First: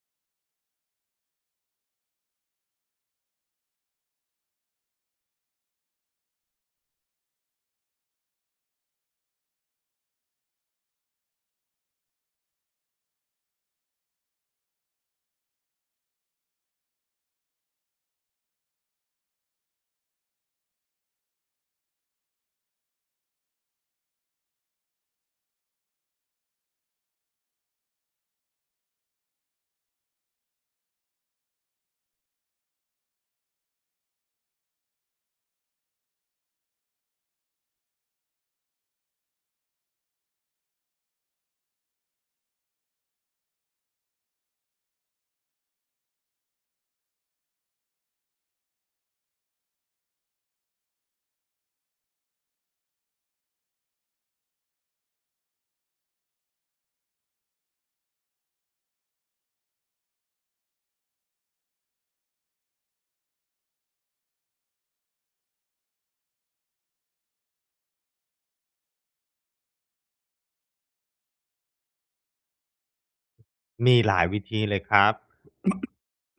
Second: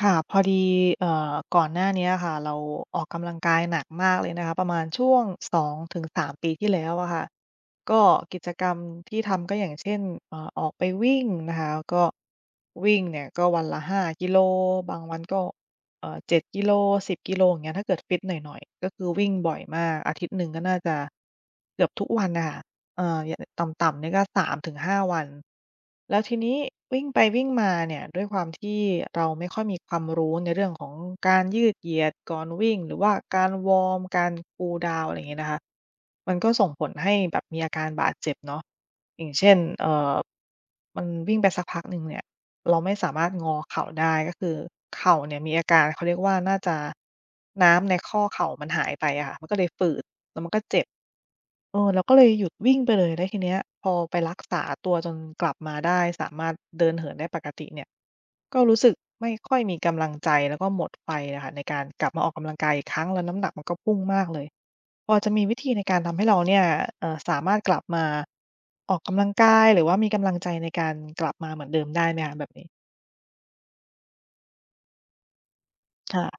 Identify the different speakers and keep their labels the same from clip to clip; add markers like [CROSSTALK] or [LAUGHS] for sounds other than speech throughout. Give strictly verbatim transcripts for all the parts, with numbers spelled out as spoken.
Speaker 1: ค่ะพอดีเอ่อก่อนหน้าเนี้ยค่ะเราออกกำลังกายหนักมากเลยนะคะประมาณช่วงสองถึงสามปีที่แล้วอะค่ะก็กิจกรรมที่ทำก็อย่างเช่นเอ่อออกไปวิ่งนะคะก็วิ่งเนี่ยก็วันละห้ากิโลบางวันก็เอ่อเจ็ดกิโลสิบกิโลอย่างเงี้ยถ้าเกิดฟิตหน่อยๆก็คือวิ่งบ่อยมากอาทิตย์หนึ่งก็น่าจะเกือบทุกวันน่ะค่ะ เอ่ออย่างต่ำๆเนี่ยก็สามถึงห้าวันแล้วทีนี้วิ่งไปวิ่งมาเนี่ยด้วยความที่เราไม่ค่อยมีความรู้ในเรื่องของการยืดเหยียดก่อนวิ่งหรือว่าการวอร์มการ cool down อะไรอย่างงี้นะคะมันก็ส่งผลให้แบบมีอาการบาดเจ็บเนาะอย่างเช่นเอ่อมันวิ่งไปสักพักหนึ่งเนี่ยเราไม่สามารถงอเข่าได้ก็คือเข่าเนี่ยมีอาการเขาเรียกว่าน่าจะน้ำในข้อเข่ามันหายไปอะค่ะมันก็เลยฝืดแล้วมันก็เจ็บ เออเราก็เลยหยุดวิ่งไปเลยแล้วทีเนี้ยพอไปรักษาตัวจนกลับมาได้สามารถเดินเหินได้ปกติเนี่ยก็รู้สึกไม่ค่อยมีกำลังใจแล้วก็หมดไฟอะค่ะในการกลับมาออกกำลังกายอีกครั้งแล้วน้ำหนักมันก็พุ่งมากเลยพอจะมีวิธีในการทำให้เราเนี่ยเอ่อสามารถกลับมาออกกำลังกายหรือว่ามีกำลังใจในการกลับมาเหมือนเดิมได้ไหมคะแบบนี้
Speaker 2: มีหลายวิธีเลยครับ
Speaker 1: ค่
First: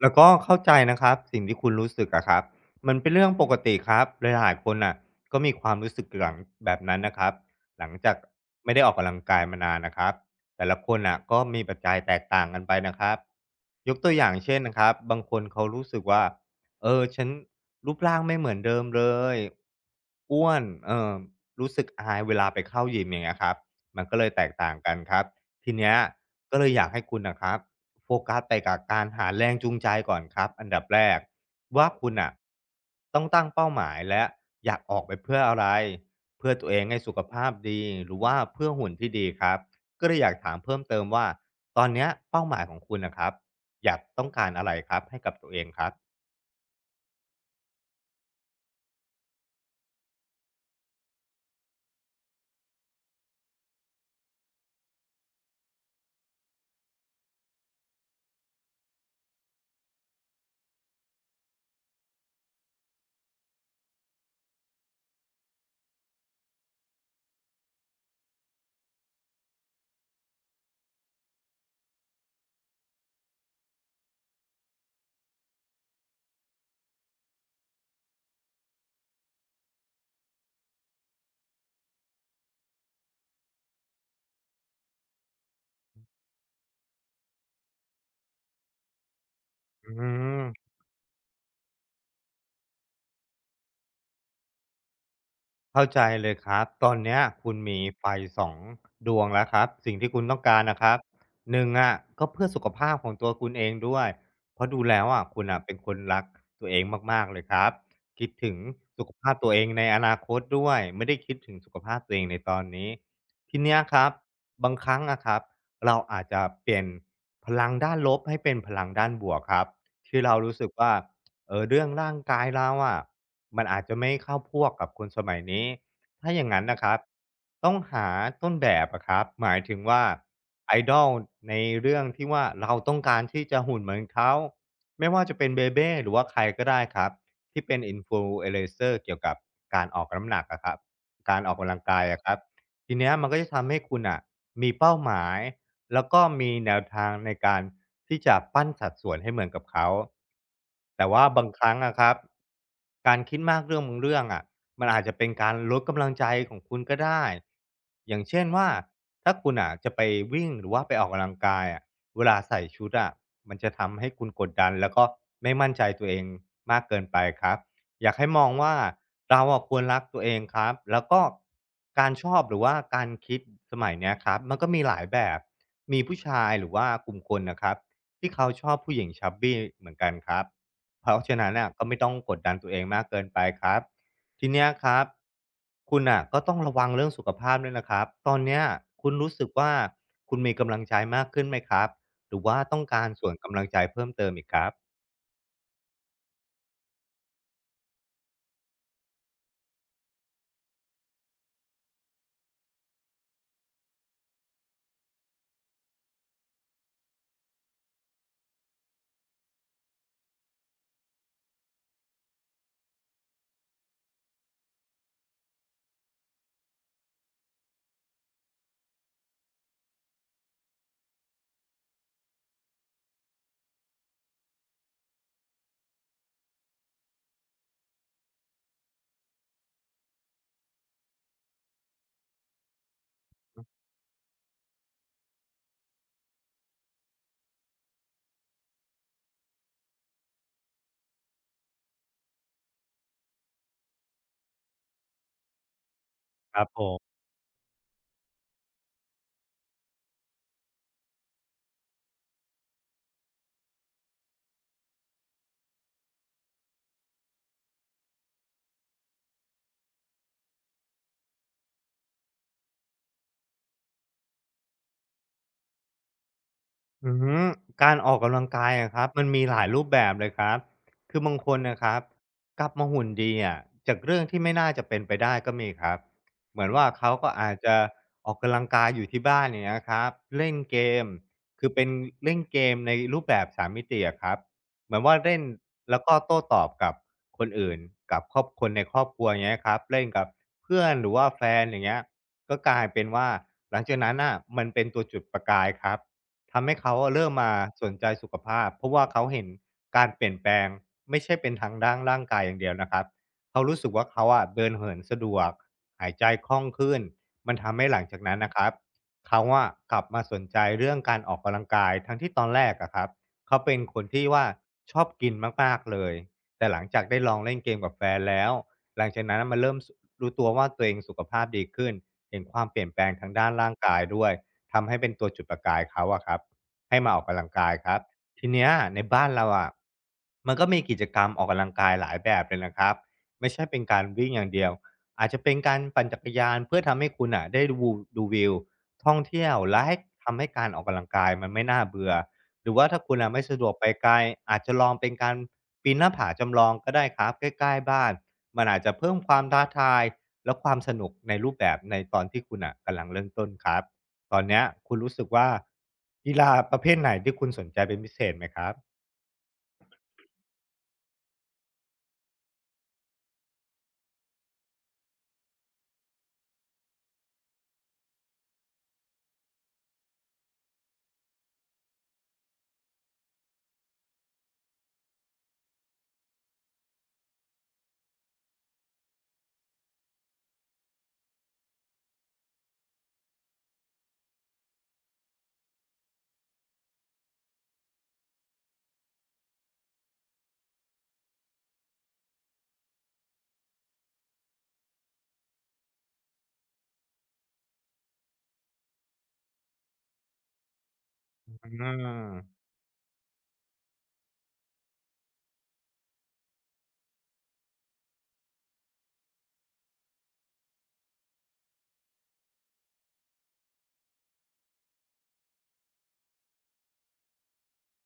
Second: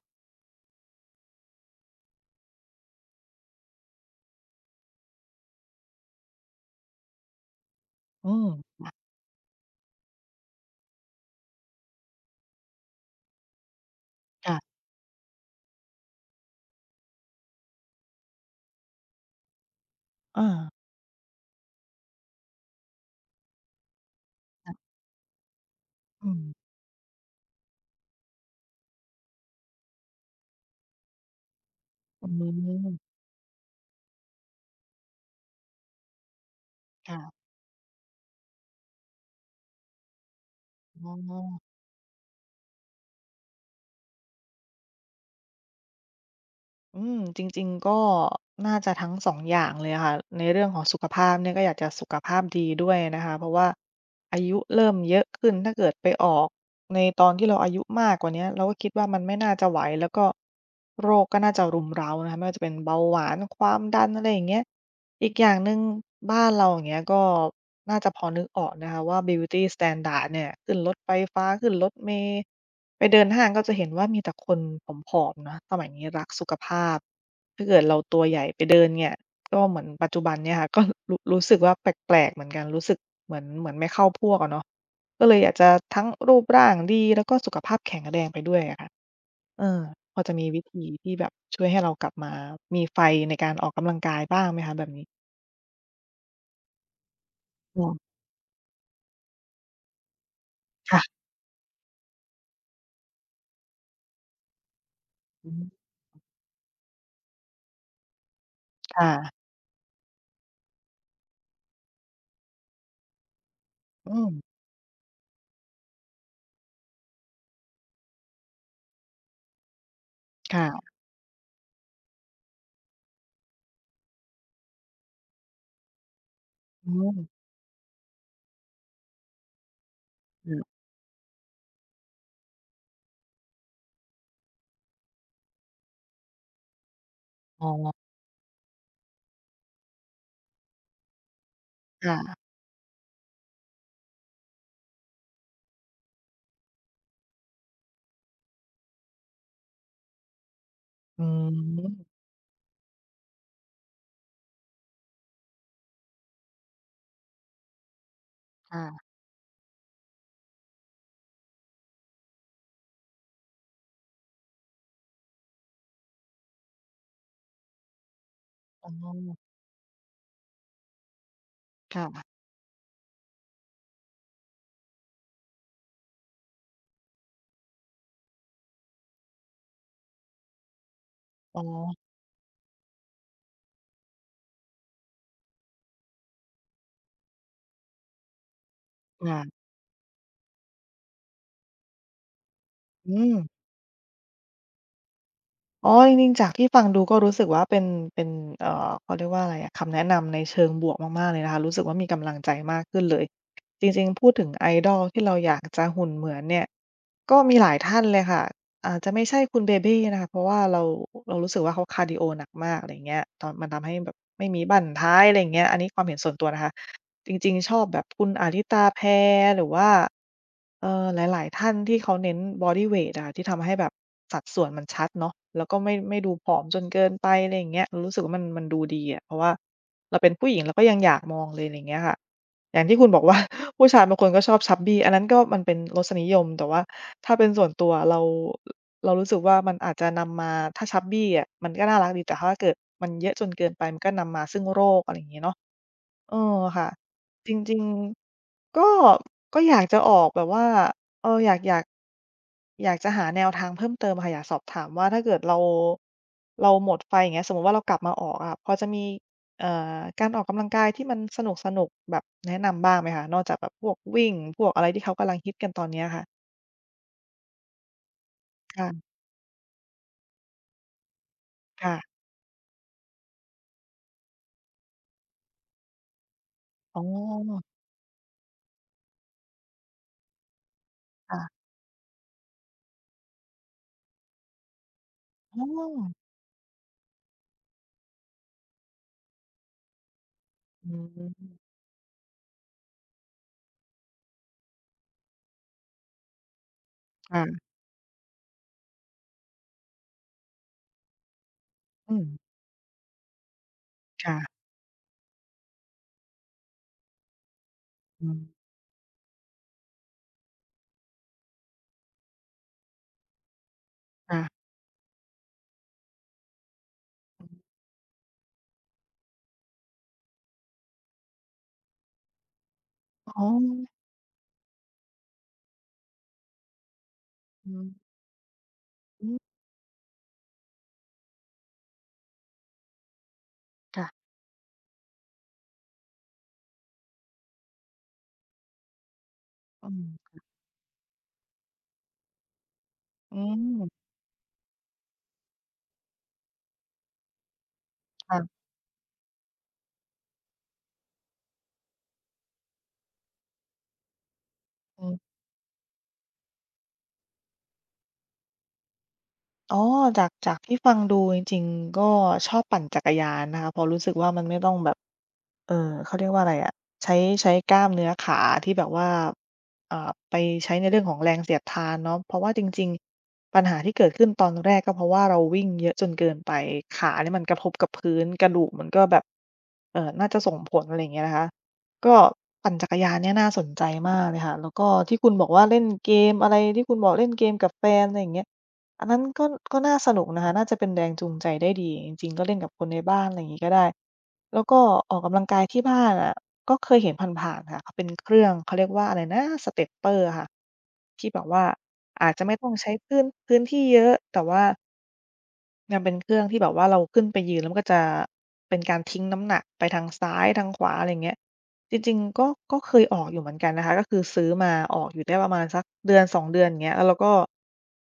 Speaker 2: แล้วก็เข้าใจนะครับสิ่งที่คุณรู้สึกอะครับ มันเป็นเรื่องปกติครับหลายๆคนอะก็มีความรู้สึกหลังแบบนั้นนะครับหลังจาก
Speaker 1: อืม
Speaker 2: ไม่ได้ออกกำลังกายมานานนะครับแต่ละคนอะก็มีปัจจัยแตกต่างกันไปนะครับยกตัวอย่างเช่น
Speaker 1: ค่ะ
Speaker 2: นะครับบางคนเขารู้สึกว่าเออฉันรูปร่างไม่เหมือนเดิมเลยอ้
Speaker 1: อา
Speaker 2: วนเออรู้สึกอายเวลาไปเข้ายิมอย่างเงี้ยครับมันก็เลยแตกต่างกันครับทีเนี้ย
Speaker 1: อืม
Speaker 2: ก็เลยอยากให้คุณนะครับ โฟกัสไปกับการหาแรงจูงใจก่อนครับอันดับแรกว่าคุณ
Speaker 1: อื
Speaker 2: อ่ะ
Speaker 1: ม
Speaker 2: ต้องตั้งเป้าหมายและอยากออกไปเพื่ออะไรเพื่อตัวเองให้สุข
Speaker 1: ค่ะ
Speaker 2: ภาพดีหรือว่าเพื่อหุ่นที่ดีครับก็เลยอยากถามเพิ่มเติม
Speaker 1: อ๋อ
Speaker 2: ว่าตอนเนี้ยเป้าหมายของคุณนะครับอยากต้องการอะไรครับให้กับตัวเองครับ
Speaker 1: อืมจริงๆก็น่าจะทั้งสองอย่างเลยค่ะในเรื่องของสุขภาพเนี่ยก็อยากจะสุขภาพดีด้วยนะคะเพราะว่าอายุเริ่มเยอะขึ้นถ้าเกิดไปออกในตอนที่เราอายุมากกว่าเนี้ยเราก็คิดว่ามันไม่น่าจะไหวแล้วก็โรคก็น่าจะรุมเร้านะคะไม่ว่าจะเป็นเบาหวานความดันอะไรอย่างเงี้ยอีกอย่างหนึ่งบ้านเราอย่างเงี้ยก็น่าจะพอนึกออกนะคะว่าบิวตีสแตนดาร์ดเนี่ยขึ้นรถไฟฟ้าขึ้นรถเมล์ ไปเดินห้างก็จะเห็นว่ามีแต่คนผอมๆเนาะสมัยนี้รักสุขภาพไปเดินเนี่ยก็เหมือนปัจจุบันเนี่ยค่ะ [LAUGHS] ก็รู้รู้สึกว่าแปลกๆเหมือนกันรู้สึกเหมือนเหมือนไม่เข้าพวกอะเนาะก็เลยอยากจะทั้งรูปร่างดีแล้วก็สุขภาพแข็งแรงไปด้วยอะค่ะเออ
Speaker 2: อื
Speaker 1: พอจะ
Speaker 2: ม
Speaker 1: มีวิธีที่แบบช่วยให้เรากลับมามีไฟในการออกกำลังกายบ้างไหมคะแบบนี้
Speaker 2: เข้าใจเลยครับตอนเนี้ยคุณมี
Speaker 1: อม
Speaker 2: ไฟสองดวงแล้วครับสิ่งที่คุณต้องการนะครับ
Speaker 1: ค่ะ
Speaker 2: หนึ่งอะก็เพื่อสุขภาพของตัวคุณเองด้วยเพราะดูแล้วอะคุณ
Speaker 1: อื
Speaker 2: อ่ะ
Speaker 1: ม
Speaker 2: เป็นคนรักตัวเองมากๆเลยครับคิดถึงสุขภาพ
Speaker 1: ค่ะ
Speaker 2: ตัวเองในอนาคตด้วยไม่ได้คิดถึงสุขภาพตัวเองในตอนนี้ทีเนี้ยครับ
Speaker 1: อืม
Speaker 2: บางครั้งอะครับเราอาจจะเปลี่ยนพลังด้านลบให้เป็นพลังด้านบวกครับที่เรารู้สึก
Speaker 1: ค่ะ
Speaker 2: ว่า เออเรื่องร่างกายเราอะมันอาจจะไม่เข้าพวกกับคนสมัยนี้ถ้าอย่างนั้นนะค
Speaker 1: อื
Speaker 2: รับ
Speaker 1: ม
Speaker 2: ต้องหาต้นแบบอะครับหมายถึงว่า
Speaker 1: อื
Speaker 2: ไอดอล ในเรื่องที่ว่าเราต้องการที่จะหุ่นเหมือนเขาไม่ว่าจะเป็นเบเบ้หรือว่าใครก็ได้ครับ
Speaker 1: อ
Speaker 2: ที่
Speaker 1: อ๋
Speaker 2: เป็น
Speaker 1: อ
Speaker 2: อินฟลูเอนเซอร์ เอเ c เซอร์เกี่ยวกับการออกน้ำหนักอะครับการออกกำลังกายอะครับ
Speaker 1: ค่ะ
Speaker 2: ทีเนี้ยมันก็จะทำให้คุณอ่ะมีเป้าหมาย แล้วก็มีแนวทางในการที่จะปั้นสัดส่วนให้เหมือนกับเขา แต่
Speaker 1: อื
Speaker 2: ว่าบางครั้งอะ
Speaker 1: ม
Speaker 2: ครับ การคิดมากเรื่องบางเรื่องอะมันอาจจะเป็นการลดกำลังใจของคุณก็ได้ อย่างเช่นว่า
Speaker 1: ค่ะ
Speaker 2: ถ้าคุณอะจะไปวิ่งหรือว่าไปออกกำลังกายอะเวลาใส่ชุดอะมันจะทำให้คุณกดดันแล้วก็ไม่มั่นใจตัวเองมากเกินไปครับ อยากให้มองว่า
Speaker 1: อ๋อ
Speaker 2: เราอะควรรักตัวเองครับแล้วก็การชอ
Speaker 1: ค่ะ
Speaker 2: บหรือว่าการคิดสมัยเนี้ยครับมันก็มีหลายแบบมีผู้ชายหรือว่ากลุ่มคนนะครับที่เขาชอบผู้หญิง c h บบี้เหมือนกันครับเพราะฉะนั้น
Speaker 1: อ๋อ
Speaker 2: น่ะก็ไม่ต้องกดดันตัวเองมากเกินไปครับทีเนี้ยครับคุณน่ะก็ต้องระวังเรื่องสุขภาพด้วยนะครับตอนเนี้ยคุณรู้
Speaker 1: ค่ะ
Speaker 2: สึกว่าคุณมีกำลังใจมากขึ้นไหมครับหรือว่าต้องการ
Speaker 1: อื
Speaker 2: ส่ว
Speaker 1: ม
Speaker 2: นกำลังใจเพิ่มเติมอีกครับ
Speaker 1: อ๋อจริงๆจากที่ฟังดูก็รู้สึกว่าเป็นเป็นเอ่อเขาเรียกว่าอะไรอะคำแนะนำในเชิงบวกมากๆเลยนะคะรู้สึกว่ามีกำลังใจมากขึ้นเลย จริงๆพูดถึง idol ที่เราอยากจะหุ่นเหมือนเนี่ยก็มีหลายท่านเลยค่ะอาจจะไม่ใช่คุณเบเบ้นะคะเพราะว่าเราเรารู้สึกว่าเขาคาร์ดีโอหนักมากอะไรอย่างเงี้ยตอนมันทำให้แบบไม่มีบั้นท้ายอะไรอย่างเงี้ยอันนี้ความเห็นส่วนตัวนะคะจริงๆชอบแบบคุณอาริตาแพหรือว่า เอ่อหลายๆท่านที่เขาเน้นบอดีเวตอะค่ะที่ทำให้แบบสัดส่วนมันชัดเนาะแล้วก็ไม่ไม่ดูผอมจนเกินไปอะไรอย่างเงี้ยเรารู้สึกว่ามันมันดูดีอะเพราะว่าเราเป็นผู้หญิงเราก็ยังอยากมองเลยอะไรอย่างเงี้ยค่ะอย่างที่คุณบอกว่า [LAUGHS] ผู้ชายบางคนก็ชอบ chubby อันนั้นก็มันเป็นรสนิยมแต่ว่าถ้าเป็นส่วนตัวเราเรารู้สึกว่ามันอาจจะนำมาถ้า chubby อะมันก็น่ารักดีแต่ถ้าเกิดมันเยอะจนเกินไปมันก็นำมาซึ่งโรคอะไรอย่างงี้เนาะ เออ
Speaker 2: ครับผ
Speaker 1: ค่ะ
Speaker 2: ม
Speaker 1: จริงๆก็ก็อยากจะออกแบบว่าเอออยากอยากอยากจะหาแนวทางเพิ่มเติมค่ะอยากสอบถามว่าถ้าเกิดเราเราหมดไฟอย่างเงี้ยสมมุติว่าเรากลับมาออกอะพอจะมีเอ่อการออกกำลังกายที่มันสนุกๆแบบแนะนำบ้างไหมคะนอกจากแบบพวกวิ่งพวกอะไรที่เขากำลังฮิตกันตอนเนี้ยค่ะ
Speaker 2: อืมการออกกำลังกายอะครับ
Speaker 1: ค่ะ
Speaker 2: มันมีหลายรูปแบบเลยครับคือบางคนนะค
Speaker 1: ค่ะ
Speaker 2: รับกลับมาหุ่นดีอะจากเรื่องที่ไม่น่าจะเป็นไปได้ก็มีครับเหมือนว่า
Speaker 1: อ๋อ
Speaker 2: เขาก็อาจจะออกกำลังกายอยู่ที่บ้านาเนี่ยนะครับเล่นเกม
Speaker 1: ค่ะ
Speaker 2: คือเป็นเล่นเกมในรูปแบบสามมิติอะครับเหมือนว่าเล่น
Speaker 1: อ๋อ
Speaker 2: แล้วก็โต้ตอบกับคนอื่นกับครอบคนในครอบครัวอย่างเงี้ยครับเล่นกับเพื่อ
Speaker 1: อื
Speaker 2: นหรือว่าแฟน
Speaker 1: ม
Speaker 2: อย่างเงี้ยก็กลายเป็นว่าหลังจากนั้นอ่ะมันเป็นตัวจุดประกายครับ ทำให้เขาอะเริ่มมา
Speaker 1: ค่ะ
Speaker 2: สนใจสุขภาพเพราะว่าเขาเห็นการเปลี่ยนแปลงไม่ใช่เป็นทางด้าน
Speaker 1: อื
Speaker 2: ร่า
Speaker 1: ม
Speaker 2: งกายอย่างเดียวนะครับเขารู้สึกว่าเขา
Speaker 1: ค่ะ
Speaker 2: อะเดินเหินสะดวกหายใจคล่องขึ้นมันทำให้หลังจาก
Speaker 1: อื
Speaker 2: นั้
Speaker 1: ม
Speaker 2: นนะครับเขาอะกลับมาสนใจเรื่องการออกกำลังกายทั้งที่ตอนแรกอะครับเขาเป็นคนที่ว่า
Speaker 1: ค่ะ
Speaker 2: ชอบกินมากๆเลยแต่หลังจากได้ลองเล่นเกมกับแฟนแล้วหลังจากนั้นมันเริ่มรู้ตัวว่าตัวเองสุขภาพดีขึ้นเห็นความเปลี่ยนแปลงทาง
Speaker 1: อ๋อ
Speaker 2: ด้านร่างกายด้วย ทำให้เป็นตัวจุดประกายเขาอะครับให้มาออกกำลังกาย
Speaker 1: อื
Speaker 2: ครับ
Speaker 1: ม
Speaker 2: ทีเนี้ยในบ้า
Speaker 1: อื
Speaker 2: นเรา
Speaker 1: ม
Speaker 2: อะมันก็มีกิจกรรมออกกำลังกายหลายแบบเลยนะครับไม่ใช่เป็นการ
Speaker 1: ค่ะ
Speaker 2: วิ่งอย่างเดียวอาจจะเป็นการปั่นจักรยานเพื่อทำให้คุณอะได้ดูดูวิวท่องเที่ยวและ
Speaker 1: อื
Speaker 2: ให้
Speaker 1: ม
Speaker 2: ทำให้การออกกำลังกายมันไม่น่าเบื่อหรือว่าถ้าคุณอะ
Speaker 1: อื
Speaker 2: ไม่สะดวกไป
Speaker 1: ม
Speaker 2: ไกลอาจจะลองเป็นการปีนหน้าผาจำลองก็ได้ครับใกล้ๆบ้าน
Speaker 1: ค่ะ
Speaker 2: มันอาจจะเพิ่มความท้าทาย แล้วความสนุกในรูปแบบในตอนที่คุณอ่ะกำลังเริ่มต้นครับตอนเนี้ยคุณ
Speaker 1: อื
Speaker 2: รู้สึก
Speaker 1: ม
Speaker 2: ว่ากีฬาประเภทไหนที่คุณสนใจเป็นพิเศษไหมครับ
Speaker 1: อ๋อจากจากที่ฟังดูจริงๆก็ชอบปั่นจักรยานนะคะเพราะรู้สึกว่ามันไม่ต้องแบบเอ่อเขาเรียกว่าอะไรอะใช้ใช้กล้ามเนื้อขาที่แบบว่าอ่าไปใช้ในเรื่องของแรงเสียดทานเนาะเพราะว่าจริงๆปัญหาที่เกิดขึ้นตอนแรกก็เพราะว่าเราวิ่งเยอะจนเกินไปขาเนี่ยมันกระทบกับพื้นกระดูกมันก็แบบเอ่อน่าจะส่งผลอะไรอย่างเงี้ยนะคะก็ปั่นจักรยานเนี่ยน่าสนใจมากเลยค่ะแล้วก็ที่คุณบอกว่าเล่นเกมอะไรที่คุณบอกเล่นเกมกับแฟนอะไรอย่างเงี้ย อันนั้นก็ก็น่าสนุกนะคะน่าจะเป็นแรงจูงใจได้ดีจริงๆก็เล่นกับคนในบ้านอะไรอย่างงี้ก็ได้แล้วก็ออกกำลังกายที่บ้านอะก็เคยเห็นผ่านๆค่ะเขาเป็นเครื่องเขาเรียกว่าอะไรนะ Stepper อะค่ะที่แบบว่า
Speaker 2: อ
Speaker 1: อาจ
Speaker 2: า
Speaker 1: จะไม่ต้องใช้พื้นพื้นที่เยอะแต่ว่า มันเป็นเครื่องที่แบบว่าเราขึ้นไปยืนแล้วมันก็จะเป็นการทิ้งน้ำหนักไปทางซ้ายทางขวาอะไรเงี้ยจริงๆก็ก็เคยออกอยู่เหมือนกันนะคะก็คือซื้อมาออกอยู่ได้ประมาณสักเดือนสองเดือนอย่างเงี้ยแล้วเราก็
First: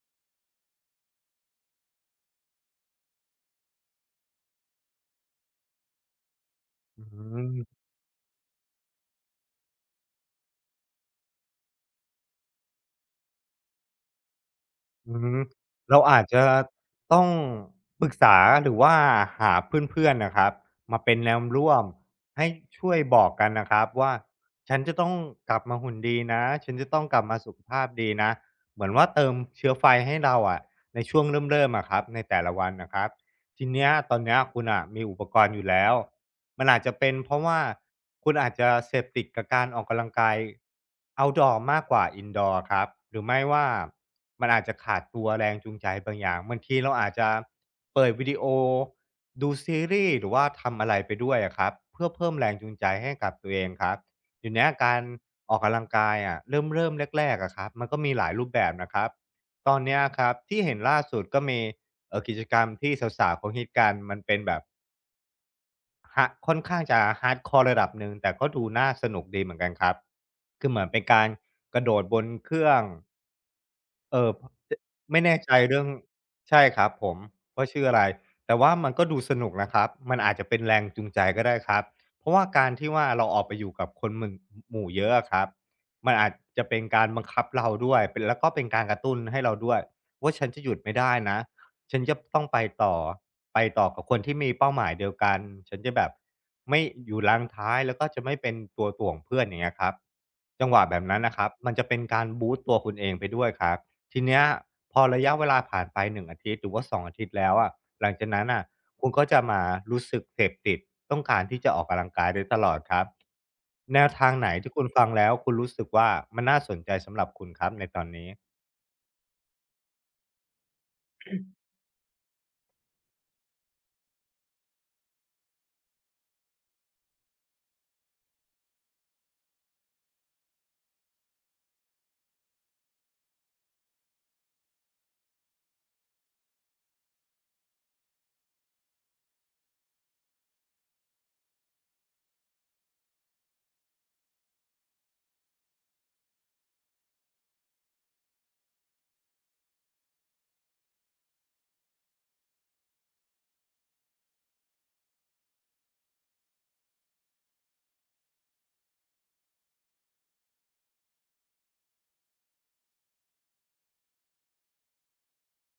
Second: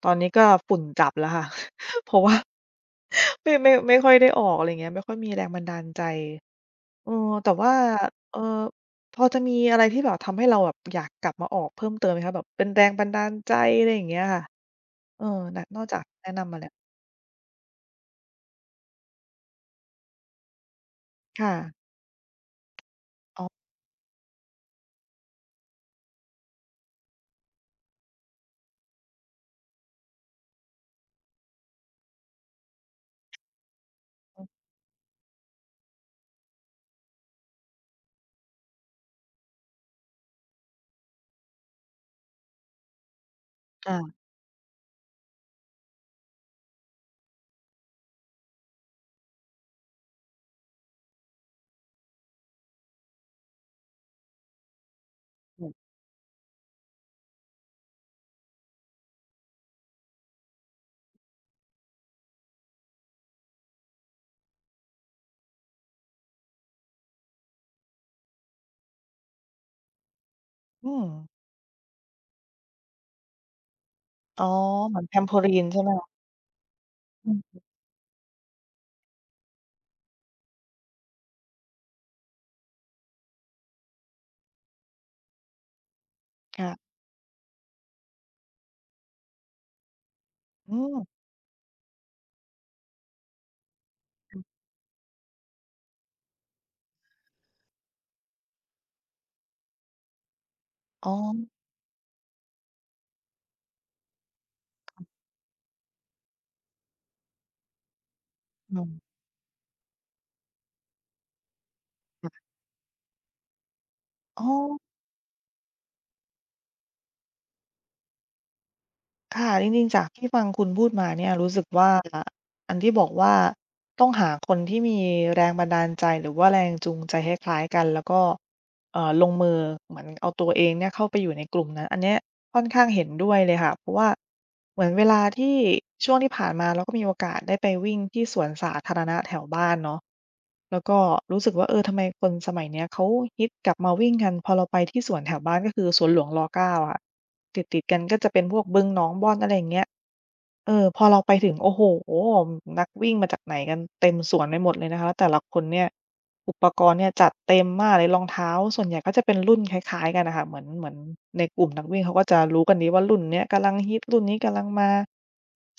Speaker 1: ตอนนี้ก็ฝุ่นจับแล้วค่ะ [LAUGHS] เพราะว่า [LAUGHS] ไม่ไม่ไม่ค่อยได้ออกอะไรเงี้ยไม่ค่อยมีแรงบันดาลใจ
Speaker 2: อื
Speaker 1: เออแต่ว่า
Speaker 2: ม
Speaker 1: เอ่อพอจะมีอะไรที่แบบทำให้เราแบบอยากกลับมาออกเพิ่มเติมไหมคะแบบเป็นแรงบันดาลใจอะไรอย่างเงี้ยค่ะ
Speaker 2: อื
Speaker 1: เออ
Speaker 2: ม
Speaker 1: นนอกจา
Speaker 2: เรา
Speaker 1: ก
Speaker 2: อาจ
Speaker 1: แนะ
Speaker 2: จะ
Speaker 1: นำมาแล้ว
Speaker 2: ต้องปรึกษาหรือว่าหาเพื่อนๆนะครับมาเป็นแนว
Speaker 1: ค่ะ
Speaker 2: ร่วมให้ช่วยบอก
Speaker 1: อ๋อ
Speaker 2: กันนะครับว่าฉันจะต้องกลับมาหุ่นดีนะฉันจะต้องกลับมาสุขภาพดีนะเหมือนว่าเติมเชื้อไฟให้เราอะในช่วงเริ่มๆอะครับในแต่ละวันน่ะครับทีเนี้ยตอนเนี้ยคุณน่ะมีอุปกรณ์อยู่แล้ว มันอาจจะเป็นเพราะว่าคุณอาจจะเสพติดกับการออกกำลังกาย outdoor มากกว่า indoor ครับหรือไม่ว่า
Speaker 1: ค่ะ
Speaker 2: มันอาจจะขาดตัวแรงจูงใจบางอย่างบางทีเราอาจจะเปิดวิดีโอดูซีรีส์หรือว่าทำอะไรไปด้วยอะครับเพื่อเพิ่มแรงจูงใจให้กับตัวเองครับเดี๋ยวเนี้ยการออกกำลังกายอะเริ่มเริ่มแรกๆอะครับมันก็มีหลายรูปแบบนะครับตอนเนี้ยครับที่เห็นล่าสุดก็มีเอ่อกิจกรรมที่สาวๆเขาฮิตกันมันเป็นแบบ ฮะค่อนข้างจะ hardcore รดคอร์ระดับหนึ่งแต่ก็ดูน่าสนุกดีเหมือนกันครับคือเหมือน
Speaker 1: อื
Speaker 2: เป็น
Speaker 1: ม
Speaker 2: การกระโดดบนเครื่อง เอ่อ
Speaker 1: อ๋อ
Speaker 2: จ
Speaker 1: เหมือน
Speaker 2: ไม่แน่ใจ
Speaker 1: Trampoline ใช่
Speaker 2: เรื่อง
Speaker 1: ไหมคะ
Speaker 2: ใช่ครับผม
Speaker 1: อืม
Speaker 2: ว่าชื่ออะไรแต่ว่ามันก็ดูสนุกนะครับมันอาจจะเป็นแรงจูงใจก็ได้ครับเพราะว่าการที่ว่าเราออกไปอยู่กับคนหมึ่งหมู่เยอะอะครับมันอาจจะ
Speaker 1: ค่ะ
Speaker 2: เป็นการบังคับเราด้วยเป็นแล้วก็เป็นการกระตุ้นให้เราด้วยว่าฉันจะหยุ
Speaker 1: อื
Speaker 2: ดไม่
Speaker 1: ม
Speaker 2: ได้นะฉันจะต้องไปต่อไปต่อกับคนที่มีเป้าหมายเดียวกันฉันจะแบบไม่อยู่รังท้ายแล้วก็จะไม่เป็นตัวถ่วงเพื่อนอย่างเงี้ยครับจังหวะแบบ
Speaker 1: อ๋อ
Speaker 2: นั้นน่ะครับมันจะเป็นการบูสต์ตัวคุณเองไปด้วยครับ ทีเนี้ยพอระยะเวลาผ่านไปหนึ่งอาทิตย์หรือว่าสององอาทิตย์แล้วอะหลังจากนั้นน่ะ
Speaker 1: อืม
Speaker 2: คุณก็จะมารู้สึกเสพติดต้องการที่จะออกกำลังกายโด
Speaker 1: ค่ะ
Speaker 2: ยตลอดครับแนวทาง
Speaker 1: อ๋อ
Speaker 2: ไหนที่คุณฟังแล้วคุณรู้สึกว่ามันน่าสนใจสำหรับคุณครับในตอนนี้
Speaker 1: ค่ะจริงๆจากที่ฟังคุณพูดมาเนี่ย รู้สึกว่า อันที่บอกว่า ต้องหาคนที่มีแรงบันดาลใจ หรือว่าแรงจูงใจคล้ายๆกัน แล้วก็ เอ่อลงมือเหมือนเอาตัวเองเนี่ยเข้าไปอยู่ในกลุ่มนั้นอันเนี้ยค่อนข้างเห็นด้วยเลยค่ะเพราะว่าเหมือนเวลาที่ช่วงที่ผ่านมาเราก็มีโอกาสได้ไปวิ่งที่สวนสาธารณะแถวบ้านเนาะแล้วก็รู้สึกว่าเออทำไมคนสมัยเนี้ยเขาฮิตกลับมาวิ่งกันพอเราไปที่สวนแถวบ้านก็คือสวนหลวงรเก้าอะค่ะติดๆกันก็จะเป็นพวกบึงหนองบอนอะไรอย่างเงี้ย เออพอเราไปถึงโอ้โฮนักวิ่งมาจากไหนกันเต็มสวนไปหมดเลยนะคะแต่ละคนเนี่ยอุปกรณ์เนี่ยจัดเต็มมากเลยรองเท้าส่วนใหญ่ก็จะเป็นรุ่นคล้ายๆกันน่ะค่ะเหมือนเหมือนในกลุ่มนักวิ่งเขาก็จะรู้กันดีว่ารุ่นเนี้ยกำลังฮิตรุ่นนี้กำลังมา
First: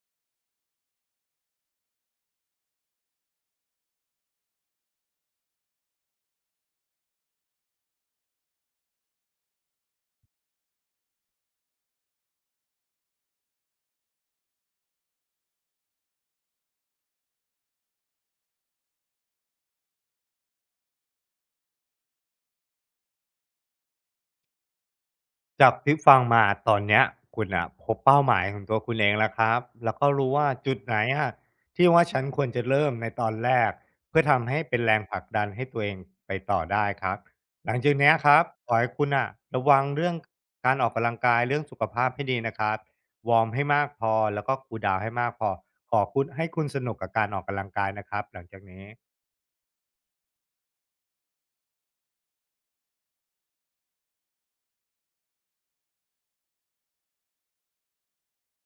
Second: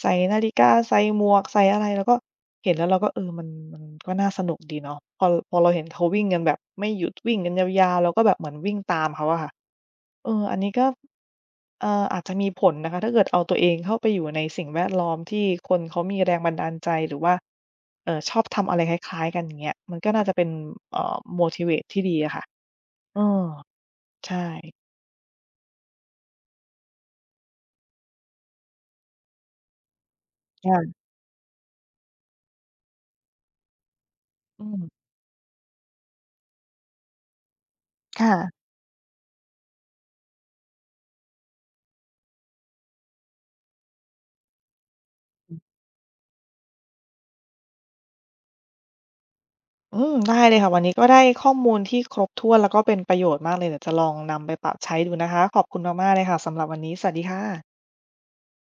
Speaker 1: ใส่นาฬิกาใส่หมวกใส่อะไรเราก็เห็นแล้วเราก็เออมันมันก็น่าสนุกดีเนาะพอพอเราเห็นเขาวิ่งกันแบบไม่หยุดวิ่งกันยาวๆเราก็แบบเหมือนวิ่งตามเขาอะค่ะ เอออันนี้ก็เอ่ออาจจะมีผลนะคะถ้าเกิดเอาตัวเองเข้าไปอยู่ในสิ่งแวดล้อมที่คนเขามีแรงบันดาลใจหรือว่าเอ่อชอบทำอะไรคล้ายๆกันอย่างเงี้ยมันก็น่าจะเป็นเอ่อ motivate ที่ดีอะค่ะเออใช่
Speaker 2: จากที่ฟังมาตอนเนี้ยคุณอ่ะพบเป้าหมายของตัวคุณเองแล้วครับแล้วก็รู้ว่าจุดไหน
Speaker 1: ค่ะ
Speaker 2: อะที่ว่าฉันควรจะเริ่มในตอนแรกเพื่อทำให้
Speaker 1: อื
Speaker 2: เป็นแรง
Speaker 1: ม
Speaker 2: ผลักดันให้ตัวเองไปต่อได้ครับหลังจากเนี้ยค
Speaker 1: ค่ะ
Speaker 2: รับขอให้คุณอ่ะระวังเรื่องการออกกำลังกายเรื่องสุขภาพให้ดีนะครับวอร์มให้มากพอแล้วก็คูลดาวน์ให้มากพอขอคุณให้คุณสนุกกับการออกกำลังกายนะครับหลังจากนี้
Speaker 1: อืมได้เลยค่ะวันนี้ก็ได้ข้อมูลที่ครบถ้วนแล้วก็เป็นประโยชน์มากเลยเดี๋ยวจะลองนำไปปรับใช้ดูนะคะ ขอบคุณมากๆเลยค่ะสำหรับวันนี้สวัสดีค่ะ